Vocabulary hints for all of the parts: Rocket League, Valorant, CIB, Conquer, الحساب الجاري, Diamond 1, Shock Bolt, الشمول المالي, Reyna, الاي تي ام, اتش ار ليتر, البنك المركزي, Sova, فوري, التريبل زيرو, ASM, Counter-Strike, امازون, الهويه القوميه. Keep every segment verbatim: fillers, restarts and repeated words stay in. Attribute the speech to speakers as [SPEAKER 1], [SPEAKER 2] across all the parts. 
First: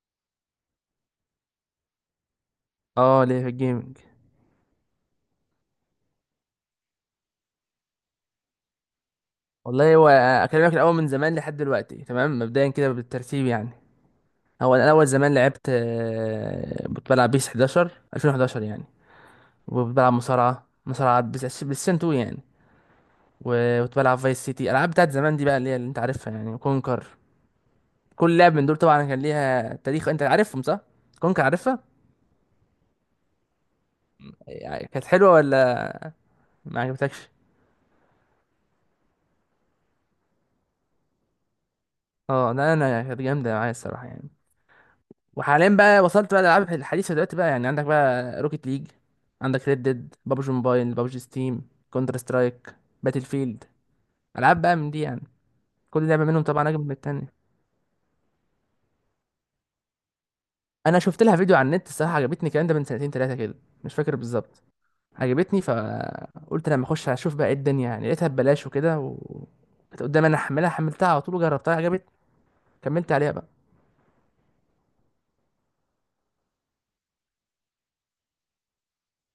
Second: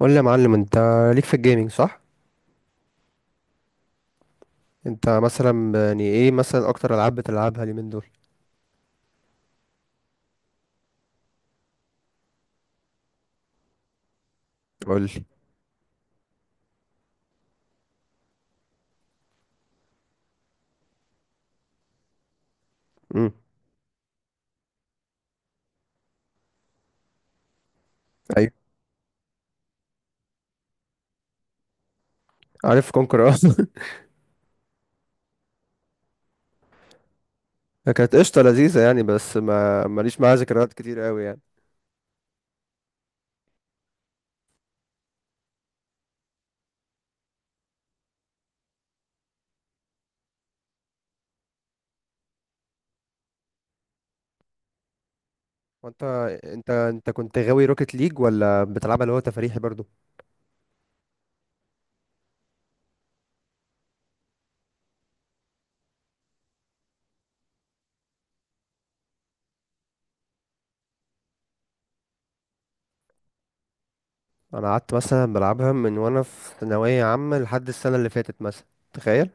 [SPEAKER 1] قول لي يا معلم، انت ليك في الجيمنج صح؟
[SPEAKER 2] اه ليه في الجيمنج؟
[SPEAKER 1] انت مثلا يعني ايه مثلا اكتر العاب بتلعبها اليومين دول؟
[SPEAKER 2] والله هو اكلمك الاول من زمان لحد دلوقتي، تمام. مبدئيا كده بالترتيب يعني، هو انا
[SPEAKER 1] قول
[SPEAKER 2] اول
[SPEAKER 1] لي.
[SPEAKER 2] زمان لعبت آه، كنت بلعب بيس إحدى عشر، ألفين وحداشر يعني. وكنت بلعب مصارعه مصارعه بس بس اتنين يعني.
[SPEAKER 1] امم.
[SPEAKER 2] وكنت بلعب فايس سيتي، العاب بتاعت زمان دي بقى اللي هي اللي انت عارفها يعني، كونكر. كل
[SPEAKER 1] ايوه.
[SPEAKER 2] لعب من دول طبعا كان ليها تاريخ، انت عارفهم صح؟ كونكر عارفها.
[SPEAKER 1] عارف كونكر اه.
[SPEAKER 2] يعني كانت حلوة ولا ما عجبتكش؟
[SPEAKER 1] كانت قشطه لذيذه يعني، بس ما ماليش معاها ذكريات كتير قوي يعني.
[SPEAKER 2] اه لا انا كانت جامده معايا الصراحه يعني. وحاليا بقى وصلت بقى للالعاب الحديثه دلوقتي بقى، يعني عندك بقى روكيت ليج، عندك ريد ديد، بابجي موبايل، بابجي ستيم، كونتر سترايك، باتل فيلد، العاب بقى من دي يعني.
[SPEAKER 1] وانت
[SPEAKER 2] كل لعبه منهم طبعا
[SPEAKER 1] انت
[SPEAKER 2] اجمل من
[SPEAKER 1] انت
[SPEAKER 2] التانيه.
[SPEAKER 1] كنت غاوي روكيت ليج، ولا بتلعبها اللي هو تفريحي برضو؟
[SPEAKER 2] انا شفت لها فيديو على النت الصراحه، عجبتني، الكلام ده من سنتين ثلاثه كده، مش فاكر بالظبط. عجبتني فقلت لما اخش اشوف بقى ايه الدنيا يعني، لقيتها ببلاش وكده، و كانت قدامي، انا احملها، حملتها على طول وجربتها، عجبتني، كملت عليها بقى.
[SPEAKER 1] انا قعدت مثلا بلعبها من وانا في ثانويه عامه لحد السنه اللي فاتت مثلا، تخيل.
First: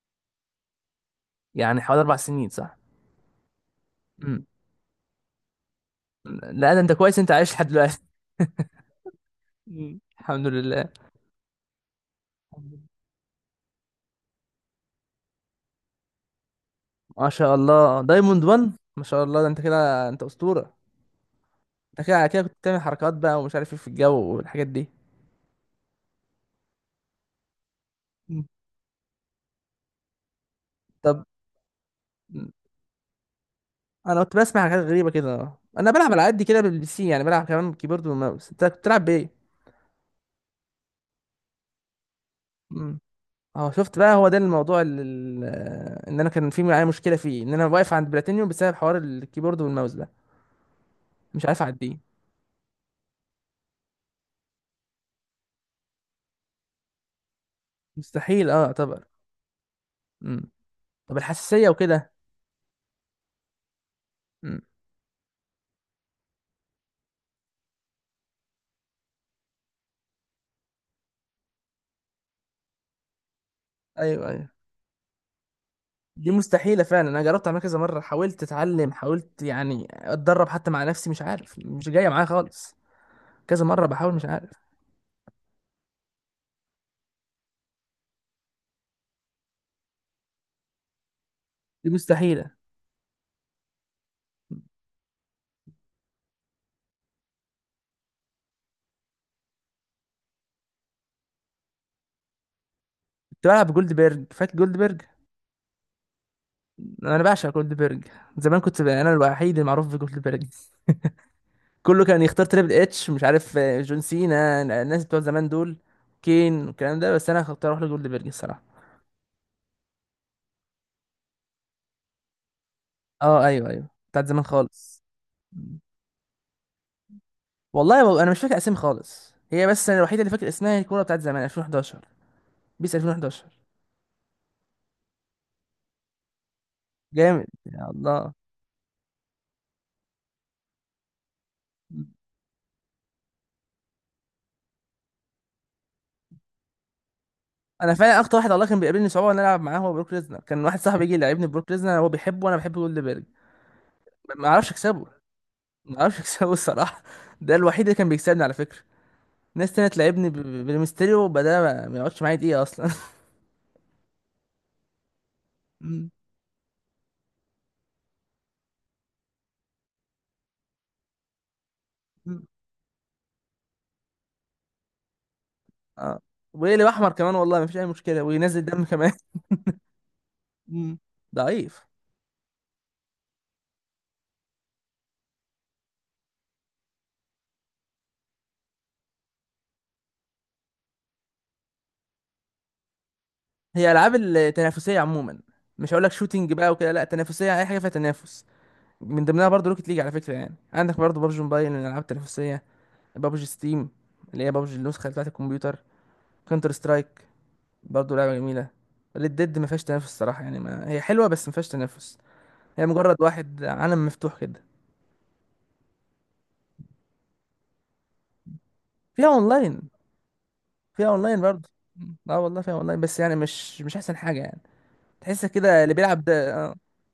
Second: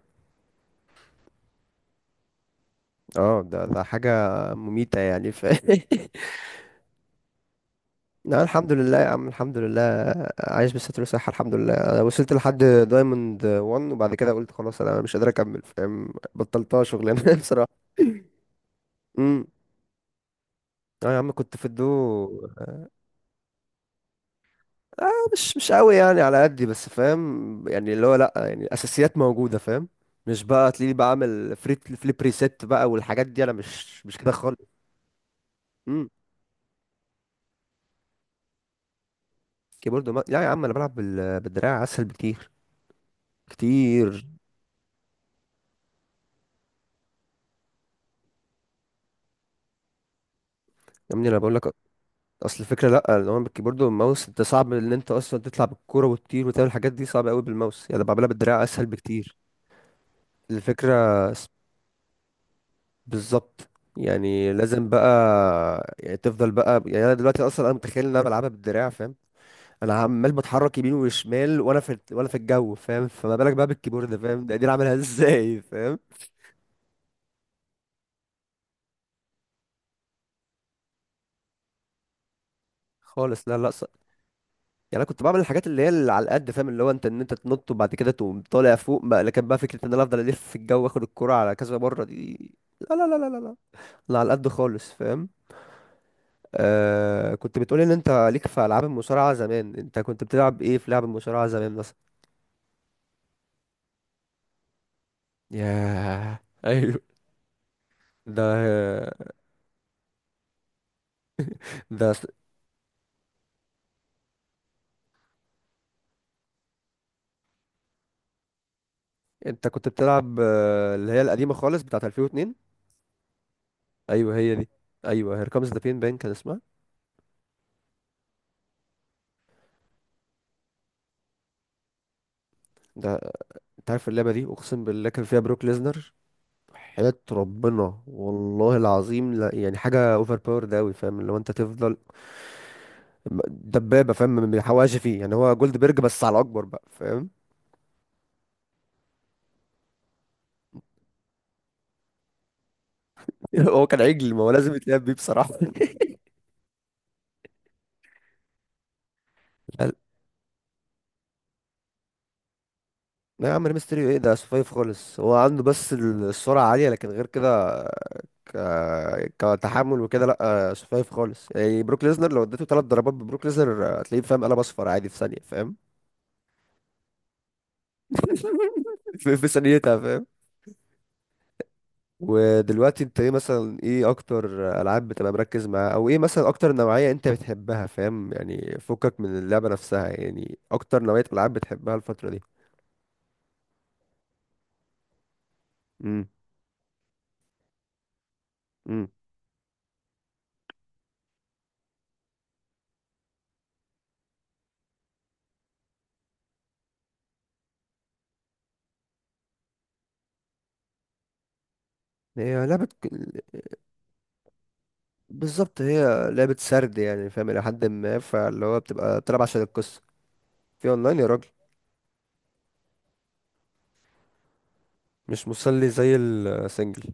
[SPEAKER 2] يعني حوالي اربع سنين صح؟
[SPEAKER 1] اه، ده ده حاجه
[SPEAKER 2] امم.
[SPEAKER 1] مميته يعني ف
[SPEAKER 2] لا ده انت كويس، انت عايش لحد دلوقتي.
[SPEAKER 1] لا الحمد لله يا عم، الحمد لله.
[SPEAKER 2] مم. الحمد
[SPEAKER 1] عايش
[SPEAKER 2] لله.
[SPEAKER 1] بالستر وصحة الحمد لله. أنا وصلت لحد دايموند واحد، وبعد كده قلت خلاص انا مش قادر اكمل فاهم، بطلتها
[SPEAKER 2] ما
[SPEAKER 1] شغلانه
[SPEAKER 2] شاء
[SPEAKER 1] بصراحه.
[SPEAKER 2] الله، دايموند ون، ما شاء الله،
[SPEAKER 1] امم.
[SPEAKER 2] ده انت كده انت اسطوره.
[SPEAKER 1] اه يا عم، كنت في
[SPEAKER 2] انت كده
[SPEAKER 1] الدو.
[SPEAKER 2] على كده كنت بتعمل حركات بقى ومش عارف ايه في الجو والحاجات دي.
[SPEAKER 1] آه، مش مش قوي يعني، على قدي بس فاهم يعني، اللي هو لا
[SPEAKER 2] مم.
[SPEAKER 1] يعني الاساسيات موجوده فاهم. مش بقى تلاقيني
[SPEAKER 2] طب
[SPEAKER 1] بعمل فريت فليب ريسيت بقى والحاجات دي، انا مش مش
[SPEAKER 2] انا
[SPEAKER 1] كده
[SPEAKER 2] كنت بسمع
[SPEAKER 1] خالص.
[SPEAKER 2] حاجات غريبه كده، انا
[SPEAKER 1] امم.
[SPEAKER 2] بلعب على قد كده بالبي سي، يعني بلعب كمان كيبورد وماوس، انت كنت بتلعب بايه؟
[SPEAKER 1] كيبورد ما... لا يا عم، انا بلعب بال... بالدراع، اسهل بكتير
[SPEAKER 2] امم. اه شفت بقى،
[SPEAKER 1] كتير.
[SPEAKER 2] هو ده الموضوع اللي ان انا كان في معايا مشكله فيه، ان انا واقف عند بلاتينيوم بسبب حوار الكيبورد والماوس ده،
[SPEAKER 1] يا ابني انا
[SPEAKER 2] مش
[SPEAKER 1] بقول
[SPEAKER 2] عارف
[SPEAKER 1] لك،
[SPEAKER 2] اعديه.
[SPEAKER 1] اصل الفكره لا اللي هو بالكيبورد والماوس، انت صعب ان انت اصلا تطلع بالكوره وتطير وتعمل الحاجات دي، صعبه قوي بالماوس يعني، بعملها
[SPEAKER 2] مستحيل
[SPEAKER 1] بالدراع
[SPEAKER 2] اه
[SPEAKER 1] اسهل
[SPEAKER 2] اعتبر.
[SPEAKER 1] بكتير.
[SPEAKER 2] امم. طب
[SPEAKER 1] الفكره س-
[SPEAKER 2] الحساسيه وكده.
[SPEAKER 1] بالظبط. يعني
[SPEAKER 2] امم.
[SPEAKER 1] لازم بقى يعني تفضل بقى يعني، انا دلوقتي اصلا انا متخيل ان انا بلعبها بالدراع فاهم. انا عمال بتحرك يمين وشمال وانا في وانا في الجو فاهم، فما بالك بقى بالكيبورد
[SPEAKER 2] ايوه
[SPEAKER 1] فاهم؟ ده
[SPEAKER 2] ايوه،
[SPEAKER 1] قاعدين اعملها ازاي فاهم؟
[SPEAKER 2] دي مستحيلة فعلا، أنا جربت أعملها كذا مرة، حاولت أتعلم، حاولت يعني أتدرب حتى مع نفسي، مش عارف، مش جاية معايا خالص.
[SPEAKER 1] خالص لا
[SPEAKER 2] كذا
[SPEAKER 1] لا.
[SPEAKER 2] مرة بحاول مش عارف.
[SPEAKER 1] يعني انا كنت بعمل الحاجات اللي هي اللي على القد فاهم، اللي هو انت ان انت تنط وبعد كده تقوم طالع فوق بقى، لكن بقى فكره ان انا افضل الف في الجو واخد الكرة على كذا
[SPEAKER 2] دي
[SPEAKER 1] مره دي،
[SPEAKER 2] مستحيلة.
[SPEAKER 1] لا لا لا لا لا لا. أنا على القد خالص فاهم. آه، كنت بتقولي ان انت ليك في العاب المصارعه زمان، انت كنت بتلعب ايه في لعب المصارعه زمان مثلا؟
[SPEAKER 2] كنت بلعب جولد بيرج، فاكر جولد بيرج؟
[SPEAKER 1] ياه ايوه.
[SPEAKER 2] أنا بعشق جولد بيرج.
[SPEAKER 1] ده
[SPEAKER 2] زمان كنت بقى أنا الوحيد المعروف في جولد بيرج. كله
[SPEAKER 1] ده
[SPEAKER 2] كان
[SPEAKER 1] س-
[SPEAKER 2] يختار تريبل اتش، مش عارف آه، جون سينا، الناس بتوع زمان دول، كين والكلام ده، بس أنا كنت أروح لجولد بيرج الصراحة.
[SPEAKER 1] انت كنت بتلعب آه، اللي هي القديمه خالص بتاعه ألفين واثنين؟
[SPEAKER 2] أه أيوه أيوه، بتاعت
[SPEAKER 1] ايوه
[SPEAKER 2] زمان
[SPEAKER 1] هي دي.
[SPEAKER 2] خالص.
[SPEAKER 1] ايوه، هير كامز ذا بين بان كان اسمها.
[SPEAKER 2] والله ب- أنا مش فاكر أسامي خالص هي، بس أنا الوحيدة اللي فاكر اسمها، الكورة بتاعت زمان ألفين واحد عشر، بيس
[SPEAKER 1] ده
[SPEAKER 2] ألفين وحداشر.
[SPEAKER 1] انت عارف اللعبه دي اقسم بالله كان فيها بروك ليزنر، حياة
[SPEAKER 2] جامد يا
[SPEAKER 1] ربنا
[SPEAKER 2] الله.
[SPEAKER 1] والله العظيم، لا يعني حاجة اوفر باور ده قوي فاهم، اللي هو انت تفضل دبابة فاهم، ما بيحوقش فيه، يعني هو جولد بيرج بس على اكبر بقى فاهم.
[SPEAKER 2] انا فعلا اكتر واحد الله كان بيقابلني صعوبه ان انا العب معاه هو بروك ليزنر، كان واحد صاحبي يجي يلعبني بروك ليزنر، هو بيحبه وانا بحب جولدبرج.
[SPEAKER 1] هو كان عجل،
[SPEAKER 2] ما
[SPEAKER 1] ما
[SPEAKER 2] ما
[SPEAKER 1] هو
[SPEAKER 2] اعرفش
[SPEAKER 1] لازم يتلعب
[SPEAKER 2] اكسبه.
[SPEAKER 1] بيه بصراحة.
[SPEAKER 2] ما اعرفش اكسبه الصراحه. ده الوحيد اللي كان بيكسبني على فكره. ناس تانية
[SPEAKER 1] لا
[SPEAKER 2] تلعبني ب- ب- بالميستيريو بدأ، ما ما يقعدش معايا دقيقه اصلا.
[SPEAKER 1] لا يا عم، ميستريو ايه ده؟ سفايف خالص، هو عنده بس
[SPEAKER 2] مم.
[SPEAKER 1] السرعة عالية، لكن غير كده ك... كتحمل وكده لا سفايف خالص. يعني بروك ليزنر لو
[SPEAKER 2] مم.
[SPEAKER 1] اديته ثلاث ضربات ببروك ليزنر هتلاقيه فاهم قلب اصفر عادي في ثانية فاهم.
[SPEAKER 2] اه، ويقلب احمر كمان، والله ما فيش اي مشكله، وينزل دم كمان.
[SPEAKER 1] في في ثانيتها فاهم.
[SPEAKER 2] مم. ضعيف.
[SPEAKER 1] ودلوقتي انت ايه مثلا، ايه اكتر العاب بتبقى مركز معاها، او ايه مثلا اكتر نوعية انت بتحبها فاهم، يعني فكك من اللعبة نفسها، يعني اكتر نوعية العاب بتحبها الفترة دي؟
[SPEAKER 2] هي العاب التنافسيه عموما، مش هقول لك
[SPEAKER 1] امم.
[SPEAKER 2] شوتينج بقى وكده، لا، تنافسيه، اي حاجه فيها تنافس.
[SPEAKER 1] امم.
[SPEAKER 2] من ضمنها برضه روكيت ليج على فكره، يعني عندك برضه بابجي موبايل من الالعاب التنافسيه، بابجي ستيم اللي هي بابجي النسخه بتاعه الكمبيوتر، كونتر سترايك برضه لعبه جميله. ريد ديد ما فيهاش تنافس الصراحه، يعني ما هي حلوه بس ما فيهاش تنافس،
[SPEAKER 1] هي
[SPEAKER 2] هي
[SPEAKER 1] لعبة ك-
[SPEAKER 2] مجرد واحد عالم مفتوح كده.
[SPEAKER 1] بالظبط، هي لعبة سرد يعني فاهم الى حد ما، فاللي هو بتبقى
[SPEAKER 2] فيها
[SPEAKER 1] تلعب عشان
[SPEAKER 2] اونلاين.
[SPEAKER 1] القصة. في
[SPEAKER 2] فيها
[SPEAKER 1] اونلاين يا
[SPEAKER 2] اونلاين
[SPEAKER 1] راجل.
[SPEAKER 2] برضه. اه والله فيها اونلاين، بس يعني مش مش احسن حاجه يعني. تحس
[SPEAKER 1] مش
[SPEAKER 2] كده
[SPEAKER 1] مسلي
[SPEAKER 2] اللي
[SPEAKER 1] زي
[SPEAKER 2] بيلعب ده آه،
[SPEAKER 1] السنجل.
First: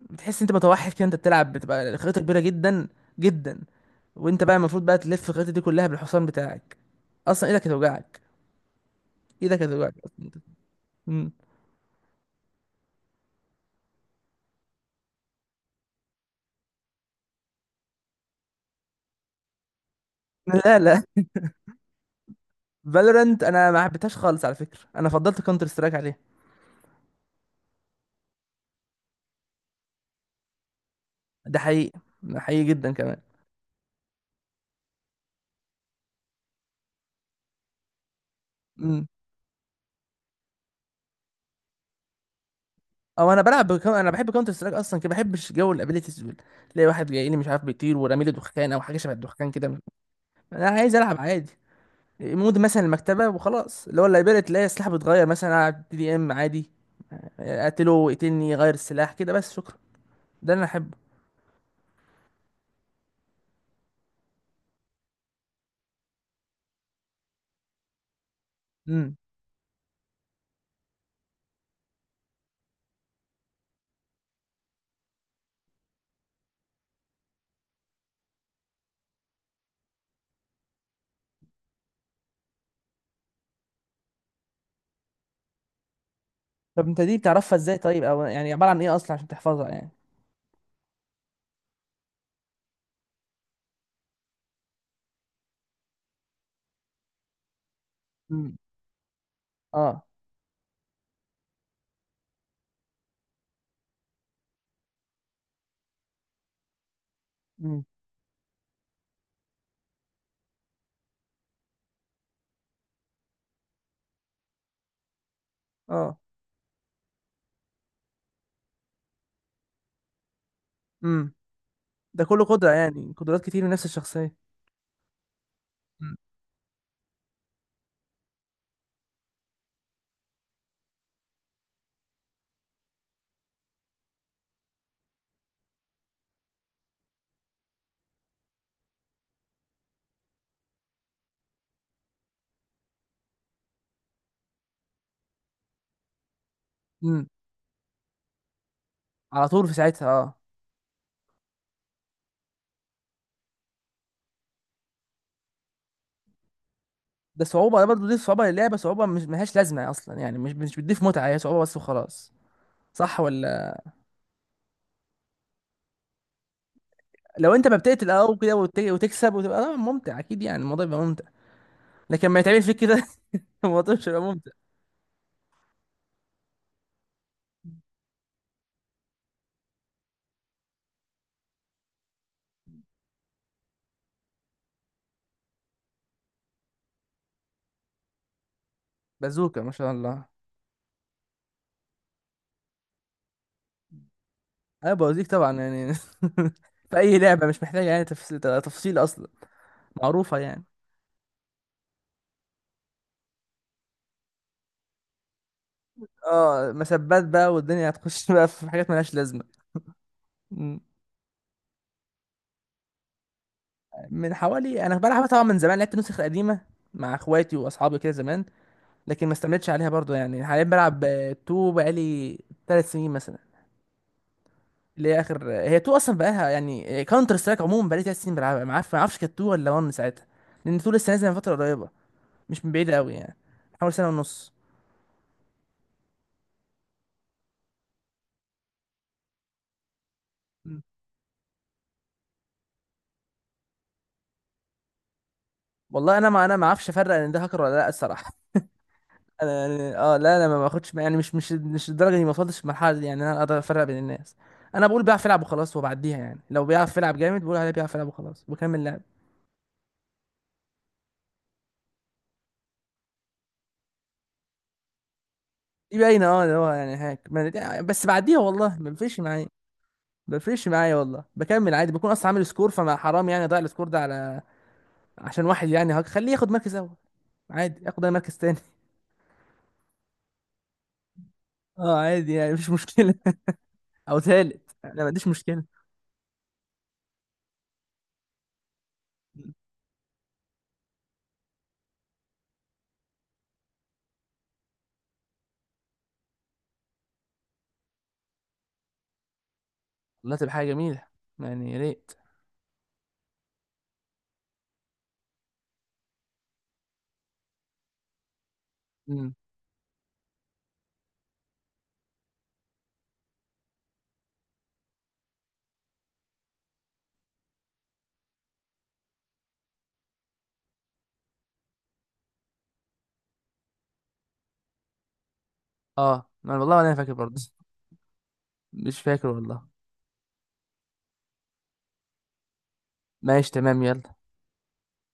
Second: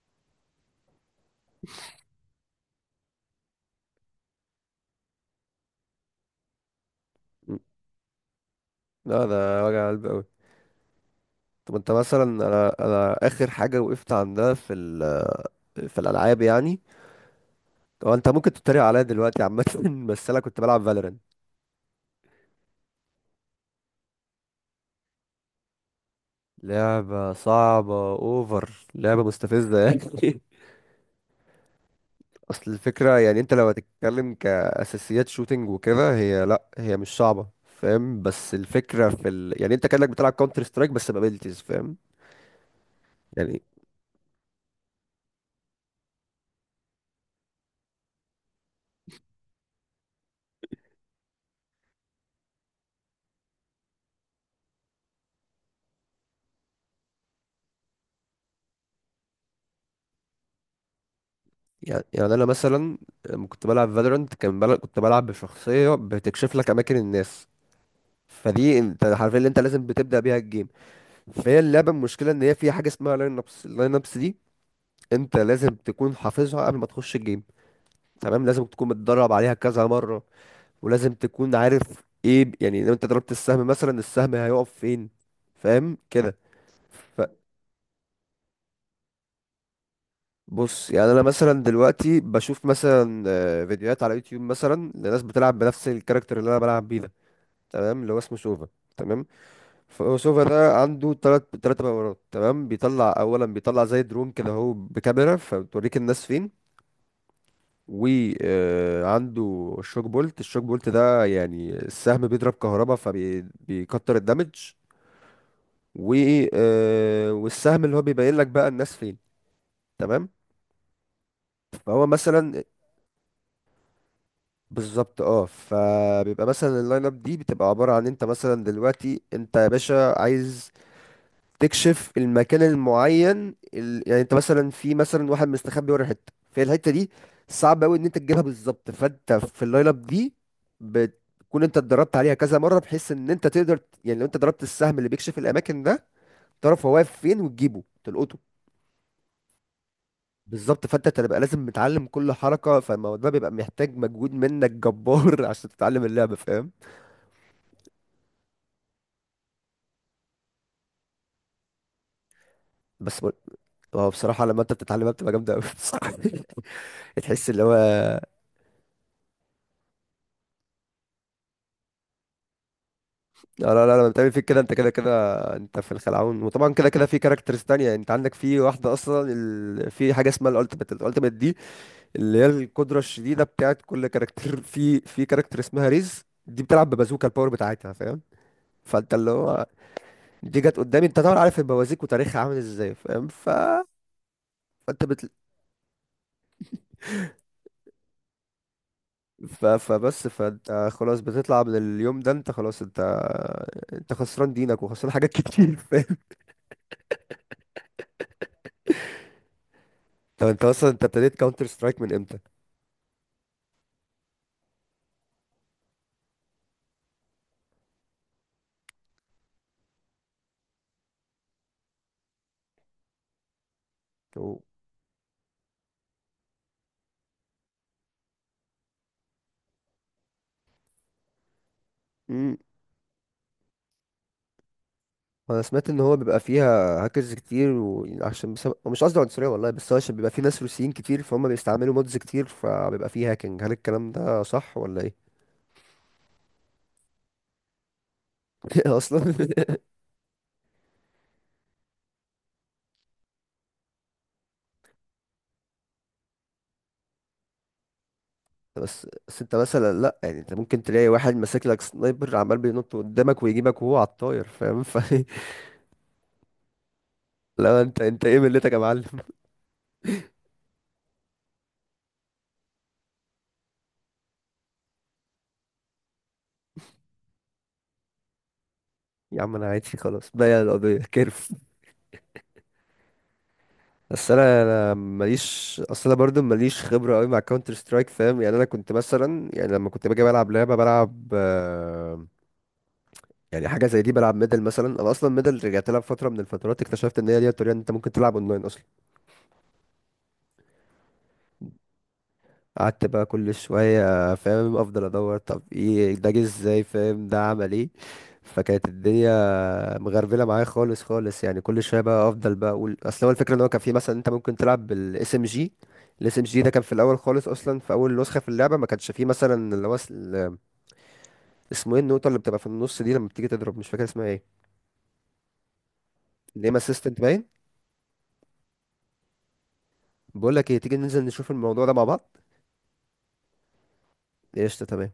[SPEAKER 2] بتحس انت متوحد كده، انت بتلعب بتبقى خريطه كبيره جدا جدا، وانت بقى المفروض بقى تلف الخريطه دي كلها بالحصان بتاعك، اصلا
[SPEAKER 1] مم.
[SPEAKER 2] ايدك هتوجعك.
[SPEAKER 1] لا
[SPEAKER 2] ايدك
[SPEAKER 1] ده وجع
[SPEAKER 2] هتوجعك
[SPEAKER 1] قلب قوي.
[SPEAKER 2] اصلا انت. مم.
[SPEAKER 1] طب انت مثلا، انا انا اخر حاجة وقفت عندها في ال... في الالعاب يعني، هو انت ممكن تتريق عليا دلوقتي عامة بس انا كنت
[SPEAKER 2] لا
[SPEAKER 1] بلعب
[SPEAKER 2] لا،
[SPEAKER 1] فالورنت.
[SPEAKER 2] فالورنت انا ما حبيتهاش خالص على فكره، انا فضلت كونتر سترايك عليها.
[SPEAKER 1] لعبة صعبة اوفر، لعبة مستفزة يعني
[SPEAKER 2] ده حقيقي، ده حقيقي
[SPEAKER 1] اصل
[SPEAKER 2] جدا كمان.
[SPEAKER 1] الفكرة يعني، انت لو هتتكلم كأساسيات شوتينج وكده، هي لا هي مش صعبة فاهم، بس
[SPEAKER 2] امم.
[SPEAKER 1] الفكرة في ال... يعني انت كأنك بتلعب كاونتر سترايك بس بابيلتيز فاهم.
[SPEAKER 2] او انا
[SPEAKER 1] يعني
[SPEAKER 2] بلعب بكو... انا بحب كونتر سترايك اصلا كده، ما بحبش جو الابيليتيز دول. تلاقي واحد جاي لي مش عارف بيطير، ورامي لي دخان او حاجه شبه الدخان كده، انا عايز العب عادي. مود مثلا المكتبه وخلاص، اللي هو اللايبرري، تلاقي السلاح بيتغير مثلا على دي دي ام عادي، اقتله يقتلني غير السلاح كده بس، شكرا، ده اللي انا احبه.
[SPEAKER 1] يعني يعني انا مثلا لما كنت بلعب فالورنت، كان بل... كنت بلعب بشخصية بتكشف لك اماكن الناس، فدي انت
[SPEAKER 2] امم.
[SPEAKER 1] عارفين اللي انت لازم بتبدأ بيها الجيم. فهي اللعبة المشكلة ان هي فيها حاجة اسمها لاين ابس، اللاين ابس دي انت لازم تكون حافظها قبل ما تخش الجيم، تمام؟ لازم تكون متدرب عليها كذا مرة، ولازم تكون عارف ايه ب- يعني لو انت ضربت السهم مثلا، السهم هيقف فين فاهم كده.
[SPEAKER 2] طب انت دي بتعرفها ازاي طيب؟ او يعني عباره عن ايه اصلا عشان تحفظها يعني؟
[SPEAKER 1] فبص يعني انا مثلا دلوقتي بشوف مثلا آه، فيديوهات على يوتيوب مثلا لناس بتلعب بنفس الكاركتر اللي انا بلعب بيه ده، تمام؟ اللي هو اسمه
[SPEAKER 2] امم.
[SPEAKER 1] سوفا، تمام.
[SPEAKER 2] اه.
[SPEAKER 1] فسوفا ده عنده تلات تلات باورات، تمام؟ بيطلع اولا، بيطلع زي درون كده اهو بكاميرا، فبتوريك الناس فين.
[SPEAKER 2] مم.
[SPEAKER 1] وعنده الشوك بولت، الشوك بولت ده يعني السهم بيضرب كهربا فبيكتر الدمج. و
[SPEAKER 2] اه.
[SPEAKER 1] آه، والسهم اللي هو بيبين لك بقى الناس فين، تمام.
[SPEAKER 2] امم.
[SPEAKER 1] فهو
[SPEAKER 2] ده كله
[SPEAKER 1] مثلا
[SPEAKER 2] قدرة يعني، قدرات كتير من نفس الشخصية.
[SPEAKER 1] بالظبط اه،
[SPEAKER 2] مم.
[SPEAKER 1] فبيبقى مثلا اللاين اب دي بتبقى عباره عن انت مثلا دلوقتي، انت يا باشا عايز تكشف المكان المعين ال... يعني انت مثلا في مثلا واحد مستخبي ورا حته في الحته دي، صعب قوي ان انت تجيبها بالظبط، فانت في اللايل اب دي بتكون انت اتدربت عليها كذا مره بحيث ان انت تقدر، يعني لو انت ضربت السهم اللي بيكشف الاماكن ده، تعرف هو واقف
[SPEAKER 2] مم.
[SPEAKER 1] فين وتجيبه تلقطه.
[SPEAKER 2] على طول في ساعتها اه.
[SPEAKER 1] بالظبط. فانت تبقى لازم متعلم كل حركه، فالموضوع ده بيبقى محتاج مجهود منك جبار عشان تتعلم اللعبه فاهم.
[SPEAKER 2] ده صعوبة، ده برضه دي صعوبة للعبة، صعوبة مش ملهاش لازمة أصلا يعني، مش مش بتضيف متعة، هي صعوبة بس وخلاص. صح
[SPEAKER 1] بس بقول-
[SPEAKER 2] ولا؟
[SPEAKER 1] هو بصراحه لما انت بتتعلمها بتبقى جامده قوي بصراحه، تحس
[SPEAKER 2] لو
[SPEAKER 1] اللي
[SPEAKER 2] أنت
[SPEAKER 1] هو.
[SPEAKER 2] ما بتقتل أو كده وت- وتكسب وتبقى آه ممتع، أكيد يعني الموضوع يبقى ممتع. لكن ما يتعمل فيك كده
[SPEAKER 1] لا لا
[SPEAKER 2] الموضوع
[SPEAKER 1] لا، لما
[SPEAKER 2] مش هيبقى
[SPEAKER 1] بتعمل فيك
[SPEAKER 2] ممتع.
[SPEAKER 1] كده انت كده كده انت في الخلعون. وطبعا كده كده في كاركترز تانية، يعني انت عندك في واحدة اصلا ال... في حاجة اسمها الالتيميت، الالتيميت دي اللي هي القدرة الشديدة بتاعت كل كاركتر. في في كاركتر اسمها ريز دي بتلعب ببازوكا الباور بتاعتها فاهم. فانت اللي
[SPEAKER 2] بازوكا،
[SPEAKER 1] هو
[SPEAKER 2] ما شاء الله.
[SPEAKER 1] دي جت قدامي، انت طبعا عارف البوازيك وتاريخها عامل ازاي فاهم. ف
[SPEAKER 2] أنا
[SPEAKER 1] فانت
[SPEAKER 2] بوزيك
[SPEAKER 1] بت...
[SPEAKER 2] طبعا يعني في أي لعبة مش محتاجة يعني تفصيل تفصيل أصلا،
[SPEAKER 1] ف... فبس
[SPEAKER 2] معروفة يعني.
[SPEAKER 1] فانت خلاص بتطلع من اليوم ده، انت خلاص انت، انت خسران دينك وخسران حاجات كتير فاهم.
[SPEAKER 2] اه، مسبات بقى والدنيا هتخش بقى في حاجات ملهاش لازمة.
[SPEAKER 1] طب انت
[SPEAKER 2] مم.
[SPEAKER 1] اصلا انت ابتديت كاونتر سترايك من امتى؟
[SPEAKER 2] من حوالي، انا بلعبها طبعا من زمان، لعبت نسخ قديمه مع اخواتي واصحابي كده زمان، لكن ما استمتش عليها برضو يعني. حاليا بلعب اتنين بقالي 3 سنين مثلا، اللي هي اخر، هي اتنين اصلا بقالها، يعني كاونتر سترايك عموما بقالي 3 سنين بلعبها، ما عارف ما اعرفش كانت اتنين ولا واحد ساعتها، لان اتنين لسه نازله من فتره قريبه،
[SPEAKER 1] مم.
[SPEAKER 2] مش من بعيد قوي يعني، حوالي سنه ونص.
[SPEAKER 1] انا سمعت ان هو بيبقى فيها هاكرز كتير، وعشان بسبب، مش قصدي عنصريه والله، بس هو عشان بيبقى فيه ناس
[SPEAKER 2] مم.
[SPEAKER 1] روسيين كتير فهم بيستعملوا مودز كتير فبيبقى فيه هاكينج، هل الكلام ده صح ولا ايه؟
[SPEAKER 2] والله انا ما انا ما اعرفش افرق ان ده هاكر ولا لا الصراحه.
[SPEAKER 1] اصلا
[SPEAKER 2] انا يعني اه لا انا ما باخدش يعني مش مش مش الدرجه دي، ما وصلتش المرحله دي يعني، انا اقدر افرق بين الناس. انا بقول بيعرف يلعب وخلاص، وبعديها يعني لو بيعرف يلعب جامد بقول عليه بيعرف يلعب وخلاص، وبكمل لعب.
[SPEAKER 1] بس بس انت مثلا لا يعني، انت ممكن تلاقي واحد ماسك لك سنايبر عمال بينط قدامك ويجيبك وهو على الطاير فاهم ف
[SPEAKER 2] دي باينه اه، اللي هو يعني هاك
[SPEAKER 1] لو
[SPEAKER 2] ما-
[SPEAKER 1] انت
[SPEAKER 2] بس
[SPEAKER 1] انت
[SPEAKER 2] بعديها
[SPEAKER 1] ايه ملتك
[SPEAKER 2] والله
[SPEAKER 1] يا
[SPEAKER 2] ما
[SPEAKER 1] معلم؟
[SPEAKER 2] بيفرقش معايا. ما بيفرقش معايا والله، بكمل عادي، بكون اصلا عامل سكور، فما حرام يعني اضيع السكور ده على عشان واحد يعني هاك، خليه ياخد مركز اول عادي، ياخد اي مركز تاني
[SPEAKER 1] يا عم انا عادي خلاص بقى، القضيه كيرف.
[SPEAKER 2] اه عادي يعني مفيش مشكله. او
[SPEAKER 1] بس انا
[SPEAKER 2] تالت، انا
[SPEAKER 1] انا
[SPEAKER 2] ما عنديش مشكله.
[SPEAKER 1] ماليش، اصل انا برضو ماليش خبره قوي مع كاونتر سترايك فاهم. يعني انا كنت مثلا يعني لما كنت باجي بلعب لعبه، بلعب آه، يعني حاجه زي دي، بلعب ميدل مثلا. انا اصلا ميدل رجعت لها فتره من الفترات، اكتشفت ان هي دي الطريقه ان انت ممكن تلعب اونلاين اصلا.
[SPEAKER 2] والله تبقى حاجه جميله يعني، يا ريت.
[SPEAKER 1] قعدت بقى كل شوية فاهم افضل ادور، طب ايه ده، جه ازاي فاهم، ده عمل ايه؟ فكانت
[SPEAKER 2] مم.
[SPEAKER 1] الدنيا مغربلة معايا خالص خالص، يعني كل شوية بقى افضل بقى اقول، اصل هو الفكرة ان هو كان في مثلا، انت ممكن تلعب بالاس ام جي. الاس ام جي ده كان في الاول خالص، اصلا في اول نسخة في اللعبة ما كانش فيه مثلا اللي هو اس- ال- اسمه ايه النقطة اللي بتبقى في النص دي لما بتيجي تضرب، مش فاكر اسمها ايه.
[SPEAKER 2] اه ما
[SPEAKER 1] نيم
[SPEAKER 2] والله انا فاكر
[SPEAKER 1] اسيستنت
[SPEAKER 2] برضه.
[SPEAKER 1] باين.
[SPEAKER 2] مش فاكر والله.
[SPEAKER 1] بقول لك ايه، تيجي ننزل نشوف الموضوع ده مع بعض؟
[SPEAKER 2] ماشي تمام يلا.
[SPEAKER 1] قشطة تمام.